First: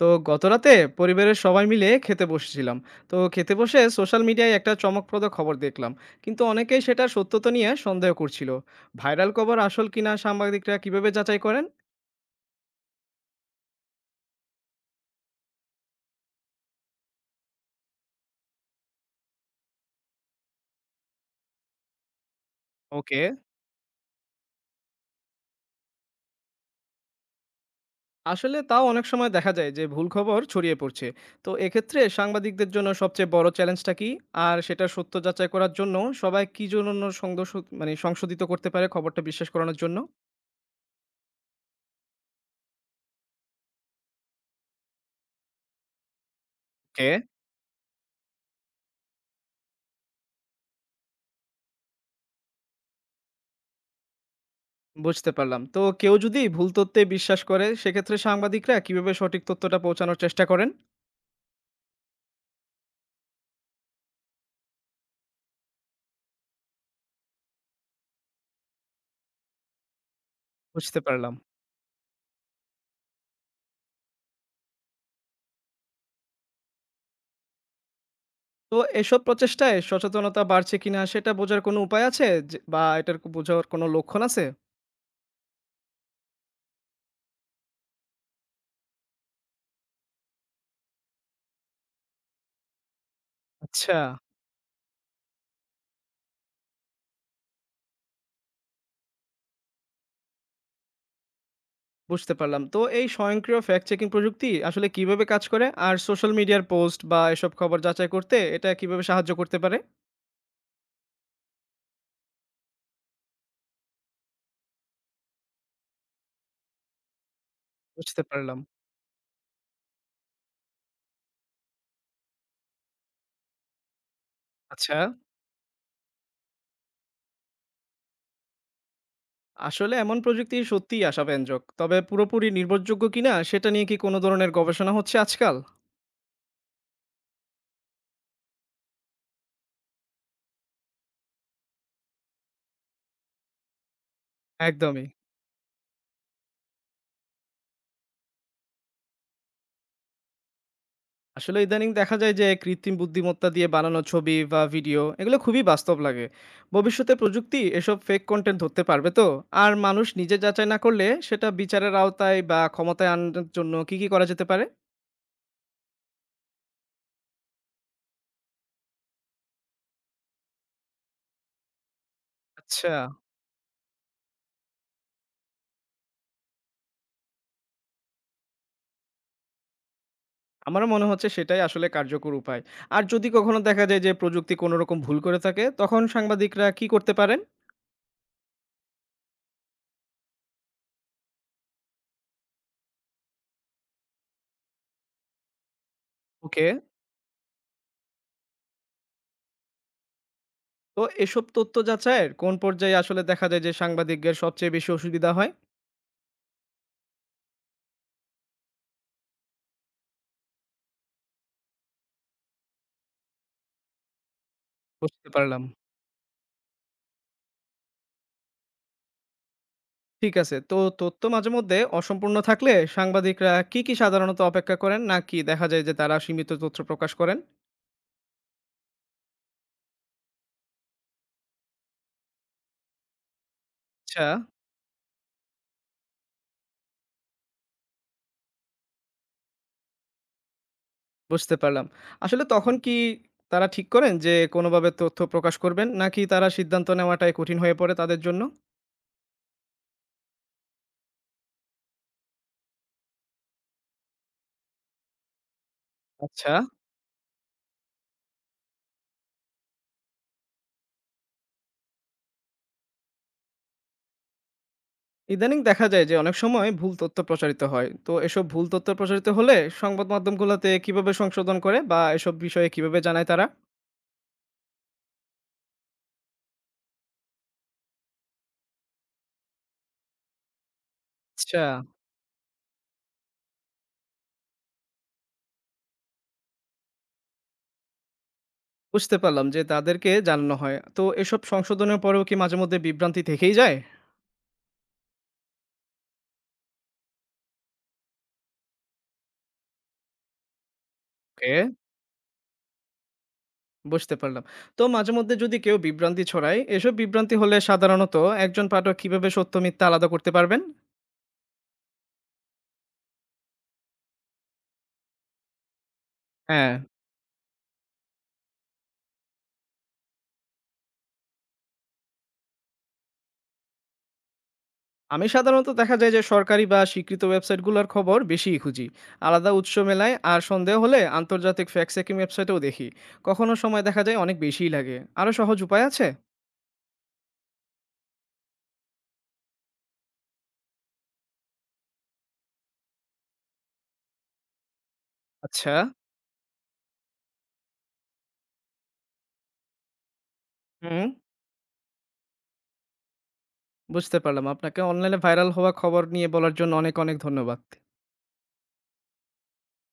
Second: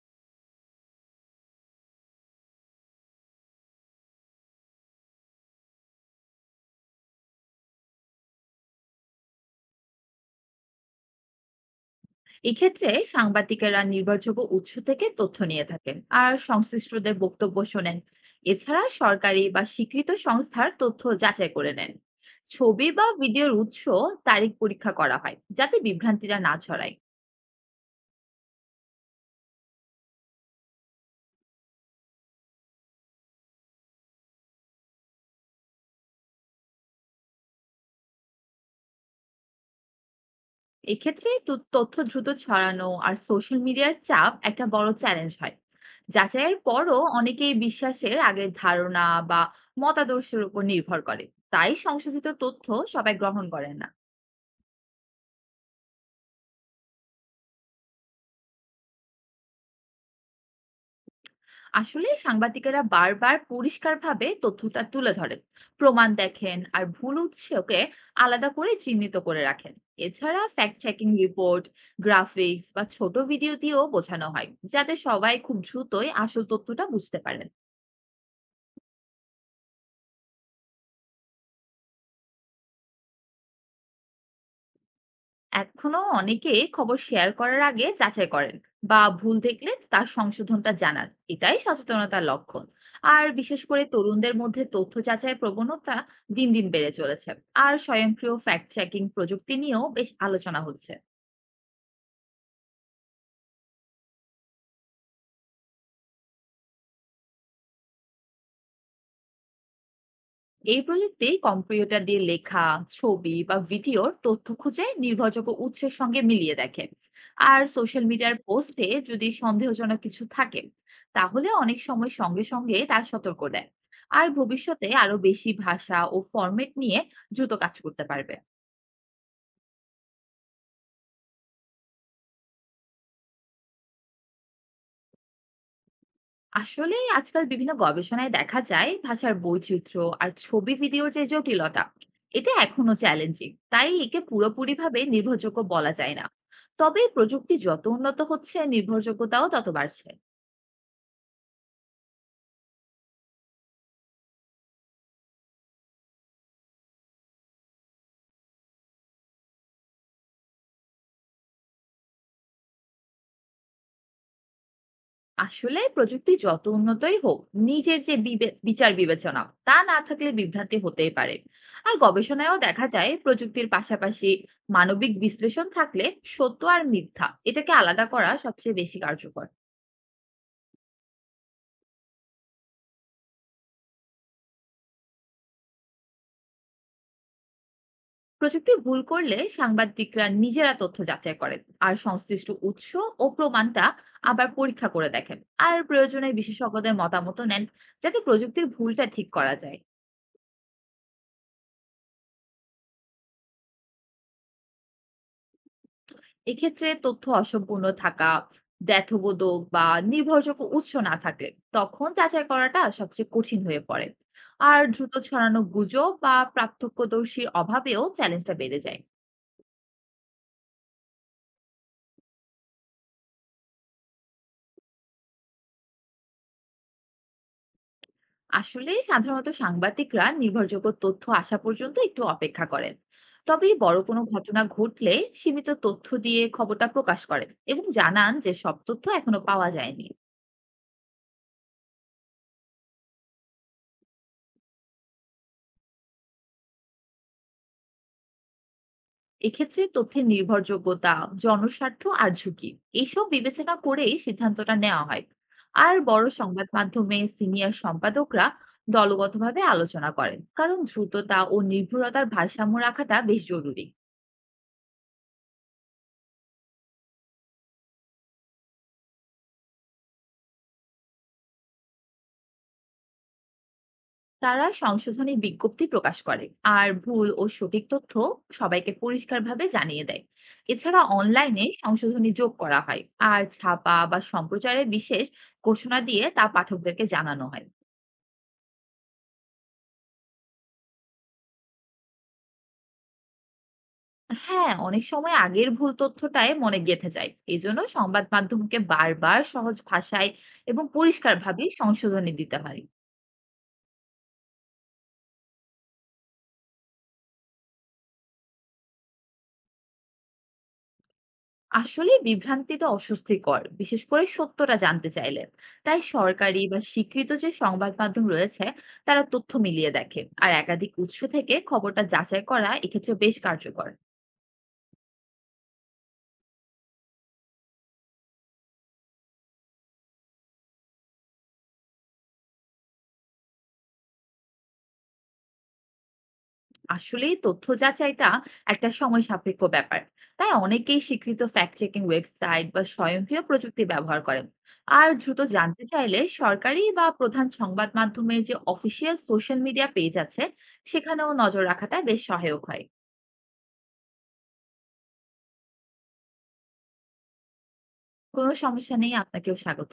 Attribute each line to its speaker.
Speaker 1: তো গতরাতে পরিবারের সবাই মিলে খেতে বসেছিলাম। তো খেতে বসে সোশ্যাল মিডিয়ায় একটা চমকপ্রদ খবর দেখলাম, কিন্তু অনেকেই সেটা সত্যতা নিয়ে সন্দেহ করছিল। ভাইরাল খবর আসল কিনা সাংবাদিকরা কিভাবে যাচাই করেন?
Speaker 2: এক্ষেত্রে সাংবাদিকেরা নির্ভরযোগ্য উৎস থেকে তথ্য নিয়ে থাকেন আর সংশ্লিষ্টদের বক্তব্য শোনেন। এছাড়া সরকারি বা স্বীকৃত সংস্থার তথ্য যাচাই করে নেন। ছবি বা
Speaker 1: ওকে।
Speaker 2: ভিডিওর উৎস, তারিখ পরীক্ষা করা হয় যাতে বিভ্রান্তিটা না ছড়ায়।
Speaker 1: আসলে তাও অনেক সময় দেখা যায় যে ভুল খবর ছড়িয়ে পড়ছে। তো এক্ষেত্রে সাংবাদিকদের জন্য সবচেয়ে বড় চ্যালেঞ্জটা কি? আর সেটা সত্য যাচাই করার জন্য সবাই কি জন্য সংশোধিত করতে পারে খবরটা বিশ্বাস করানোর জন্য?
Speaker 2: এক্ষেত্রে তথ্য দ্রুত ছড়ানো আর সোশ্যাল মিডিয়ার চাপ একটা বড় চ্যালেঞ্জ হয়। যাচাইয়ের পরও অনেকেই বিশ্বাসের আগের ধারণা বা মতাদর্শের উপর নির্ভর করে। তাই সংশোধিত তথ্য সবাই গ্রহণ করে না।
Speaker 1: বুঝতে পারলাম। তো কেউ যদি ভুল তথ্যে বিশ্বাস করে, সেক্ষেত্রে সাংবাদিকরা কিভাবে সঠিক তথ্যটা পৌঁছানোর চেষ্টা করেন?
Speaker 2: আসলে সাংবাদিকেরা বারবার পরিষ্কারভাবে তথ্যটা তুলে ধরেন, প্রমাণ দেখেন আর ভুল উৎসকে আলাদা করে চিহ্নিত করে রাখেন। এছাড়া ফ্যাক্ট
Speaker 1: বুঝতে
Speaker 2: চেকিং
Speaker 1: পারলাম।
Speaker 2: রিপোর্ট, গ্রাফিক্স বা ছোট ভিডিও দিয়েও বোঝানো হয় যাতে সবাই খুব দ্রুতই আসল তথ্যটা বুঝতে পারেন।
Speaker 1: তো এসব প্রচেষ্টায় সচেতনতা বাড়ছে কিনা সেটা বোঝার কোনো উপায় আছে? যে বা এটার বোঝার কোনো লক্ষণ আছে?
Speaker 2: এখনো অনেকে খবর শেয়ার করার আগে যাচাই করেন বা ভুল দেখলে তার সংশোধনটা জানান। এটাই সচেতনতার লক্ষণ। আর বিশেষ করে
Speaker 1: আচ্ছা,
Speaker 2: তরুণদের মধ্যে তথ্য যাচাইয়ের প্রবণতা দিন দিন বেড়ে চলেছে। আর স্বয়ংক্রিয় ফ্যাক্ট চেকিং প্রযুক্তি নিয়েও বেশ আলোচনা হচ্ছে।
Speaker 1: বুঝতে পারলাম। তো এই স্বয়ংক্রিয় ফ্যাক্ট চেকিং প্রযুক্তি আসলে কিভাবে কাজ করে? আর সোশ্যাল মিডিয়ার পোস্ট বা এসব খবর যাচাই করতে এটা কিভাবে সাহায্য করতে পারে?
Speaker 2: এই প্রযুক্তি কম্পিউটার দিয়ে লেখা, ছবি বা ভিডিওর তথ্য খুঁজে নির্ভরযোগ্য উৎসের সঙ্গে মিলিয়ে দেখে। আর সোশ্যাল
Speaker 1: বুঝতে
Speaker 2: মিডিয়ার
Speaker 1: পারলাম।
Speaker 2: পোস্টে যদি সন্দেহজনক কিছু থাকে, তাহলে অনেক সময় সঙ্গে সঙ্গে তা সতর্ক দেয়। আর ভবিষ্যতে
Speaker 1: আচ্ছা,
Speaker 2: আরো বেশি ভাষা ও ফরম্যাট নিয়ে দ্রুত কাজ করতে পারবে।
Speaker 1: আসলে এমন প্রযুক্তি সত্যিই আশাব্যঞ্জক। তবে পুরোপুরি নির্ভরযোগ্য কিনা সেটা নিয়ে কি কোনো ধরনের গবেষণা হচ্ছে আজকাল?
Speaker 2: আসলে আজকাল বিভিন্ন গবেষণায় দেখা যায় ভাষার বৈচিত্র্য আর ছবি ভিডিওর যে জটিলতা, এটা এখনো চ্যালেঞ্জিং, তাই একে পুরোপুরি ভাবে
Speaker 1: একদমই।
Speaker 2: নির্ভরযোগ্য বলা যায় না। তবে প্রযুক্তি যত উন্নত হচ্ছে নির্ভরযোগ্যতাও তত বাড়ছে।
Speaker 1: আসলে ইদানিং দেখা যায় যে কৃত্রিম বুদ্ধিমত্তা দিয়ে বানানো ছবি বা ভিডিও এগুলো খুবই বাস্তব লাগে। ভবিষ্যতে প্রযুক্তি এসব ফেক কনটেন্ট ধরতে পারবে তো? আর মানুষ নিজে যাচাই না করলে সেটা বিচারের আওতায় বা ক্ষমতায় আনার জন্য কি করা যেতে পারে?
Speaker 2: আসলে প্রযুক্তি যত উন্নতই হোক, নিজের যে বিচার বিবেচনা তা না থাকলে বিভ্রান্তি হতেই পারে। আর গবেষণায়ও দেখা
Speaker 1: আচ্ছা,
Speaker 2: যায় প্রযুক্তির পাশাপাশি মানবিক বিশ্লেষণ থাকলে সত্য আর মিথ্যা এটাকে আলাদা করা সবচেয়ে বেশি কার্যকর।
Speaker 1: আমারও মনে হচ্ছে সেটাই আসলে কার্যকর উপায়। আর যদি কখনো দেখা যায় যে প্রযুক্তি কোনো রকম ভুল করে থাকে তখন সাংবাদিকরা কি করতে পারেন?
Speaker 2: প্রযুক্তি ভুল করলে সাংবাদিকরা নিজেরা তথ্য যাচাই করেন আর সংশ্লিষ্ট উৎস ও প্রমাণটা আবার পরীক্ষা করে দেখেন। আর প্রয়োজনে
Speaker 1: ওকে,
Speaker 2: বিশেষজ্ঞদের মতামত নেন যাতে প্রযুক্তির ভুলটা ঠিক করা যায়।
Speaker 1: তো এসব তথ্য যাচাইয়ের কোন পর্যায়ে আসলে দেখা যায় যে সাংবাদিকদের সবচেয়ে বেশি অসুবিধা হয়?
Speaker 2: এক্ষেত্রে তথ্য অসম্পূর্ণ থাকা, দ্ব্যর্থবোধক বা নির্ভরযোগ্য উৎস না থাকলে তখন যাচাই করাটা সবচেয়ে কঠিন হয়ে পড়ে। আর দ্রুত
Speaker 1: বুঝতে
Speaker 2: ছড়ানো
Speaker 1: পারলাম।
Speaker 2: গুজব বা পার্থক্যদর্শীর অভাবেও চ্যালেঞ্জটা বেড়ে যায়।
Speaker 1: ঠিক আছে। তো তথ্য মাঝে মধ্যে অসম্পূর্ণ থাকলে সাংবাদিকরা কি সাধারণত অপেক্ষা করেন? নাকি দেখা যায় যে তারা সীমিত তথ্য প্রকাশ করেন?
Speaker 2: আসলে সাধারণত সাংবাদিকরা নির্ভরযোগ্য তথ্য আসা পর্যন্ত একটু অপেক্ষা করেন। তবে বড় কোনো
Speaker 1: আচ্ছা,
Speaker 2: ঘটনা ঘটলে সীমিত তথ্য দিয়ে খবরটা প্রকাশ করেন এবং জানান যে সব তথ্য এখনো পাওয়া যায়নি।
Speaker 1: বুঝতে পারলাম। আসলে তখন কি তারা ঠিক করেন যে কোনোভাবে তথ্য প্রকাশ করবেন? নাকি তারা সিদ্ধান্ত নেওয়াটাই কঠিন হয়ে পড়ে তাদের জন্য?
Speaker 2: এক্ষেত্রে তথ্যের নির্ভরযোগ্যতা, জনস্বার্থ আর ঝুঁকি এইসব বিবেচনা করেই সিদ্ধান্তটা নেওয়া হয়। আর বড়
Speaker 1: আচ্ছা,
Speaker 2: সংবাদ মাধ্যমে সিনিয়র সম্পাদকরা দলগতভাবে আলোচনা করেন কারণ দ্রুততা ও নির্ভুলতার ভারসাম্য রাখাটা বেশ জরুরি।
Speaker 1: ইদানিং দেখা যায় যে অনেক সময় ভুল তথ্য প্রচারিত হয়। তো এসব ভুল তথ্য প্রচারিত হলে সংবাদ মাধ্যমগুলোতে কিভাবে সংশোধন করে বা এসব বিষয়ে কিভাবে জানায় তারা?
Speaker 2: তারা সংশোধনী বিজ্ঞপ্তি প্রকাশ করে আর ভুল ও সঠিক তথ্য সবাইকে পরিষ্কারভাবে জানিয়ে দেয়। এছাড়া
Speaker 1: আচ্ছা।
Speaker 2: অনলাইনে সংশোধনী যোগ করা হয়। আর ছাপা বা সম্প্রচারে বিশেষ ঘোষণা দিয়ে তা পাঠকদেরকে জানানো হয়।
Speaker 1: বুঝতে পারলাম যে তাদেরকে জানানো হয়। তো এসব সংশোধনের পরেও কি মাঝে মধ্যে বিভ্রান্তি থেকেই যায়?
Speaker 2: হ্যাঁ, অনেক সময় আগের ভুল তথ্যটাই মনে গেঁথে যায়, এই জন্য সংবাদ মাধ্যমকে বারবার সহজ ভাষায় এবং
Speaker 1: ওকে,
Speaker 2: পরিষ্কারভাবে সংশোধনী দিতে হয়।
Speaker 1: বুঝতে পারলাম। তো মাঝে মধ্যে যদি কেউ বিভ্রান্তি ছড়ায়, এসব বিভ্রান্তি হলে সাধারণত একজন পাঠক কিভাবে সত্য মিথ্যা আলাদা করতে পারবেন?
Speaker 2: আসলে বিভ্রান্তি তো অস্বস্তিকর, বিশেষ করে সত্যটা জানতে চাইলে। তাই সরকারি
Speaker 1: হ্যাঁ,
Speaker 2: বা স্বীকৃত যে সংবাদ মাধ্যম রয়েছে তারা তথ্য মিলিয়ে দেখে, আর একাধিক উৎস থেকে খবরটা যাচাই করা এক্ষেত্রে বেশ কার্যকর।
Speaker 1: আমি সাধারণত দেখা যায় যে সরকারি বা স্বীকৃত ওয়েবসাইটগুলোর খবর বেশিই খুঁজি। আলাদা উৎস মেলায় আর সন্দেহ হলে আন্তর্জাতিক ফ্যাক্ট চেকিং ওয়েবসাইটেও দেখি। কখনো সময় দেখা যায় অনেক বেশিই লাগে। আরো সহজ উপায় আছে?
Speaker 2: আসলেই তথ্য যাচাইটা একটা সময় সাপেক্ষ ব্যাপার। তাই অনেকেই স্বীকৃত ফ্যাক্ট চেকিং ওয়েবসাইট বা স্বয়ংক্রিয় প্রযুক্তি ব্যবহার করেন। আর দ্রুত
Speaker 1: আচ্ছা,
Speaker 2: জানতে চাইলে সরকারি বা প্রধান সংবাদ মাধ্যমের যে অফিসিয়াল সোশ্যাল মিডিয়া পেজ আছে,
Speaker 1: হুম।
Speaker 2: সেখানেও নজর রাখাটা বেশ সহায়ক হয়।
Speaker 1: বুঝতে পারলাম। আপনাকে অনলাইনে ভাইরাল হওয়া খবর নিয়ে বলার জন্য অনেক, অনেক ধন্যবাদ।
Speaker 2: কোনো সমস্যা নেই। আপনাকেও স্বাগত।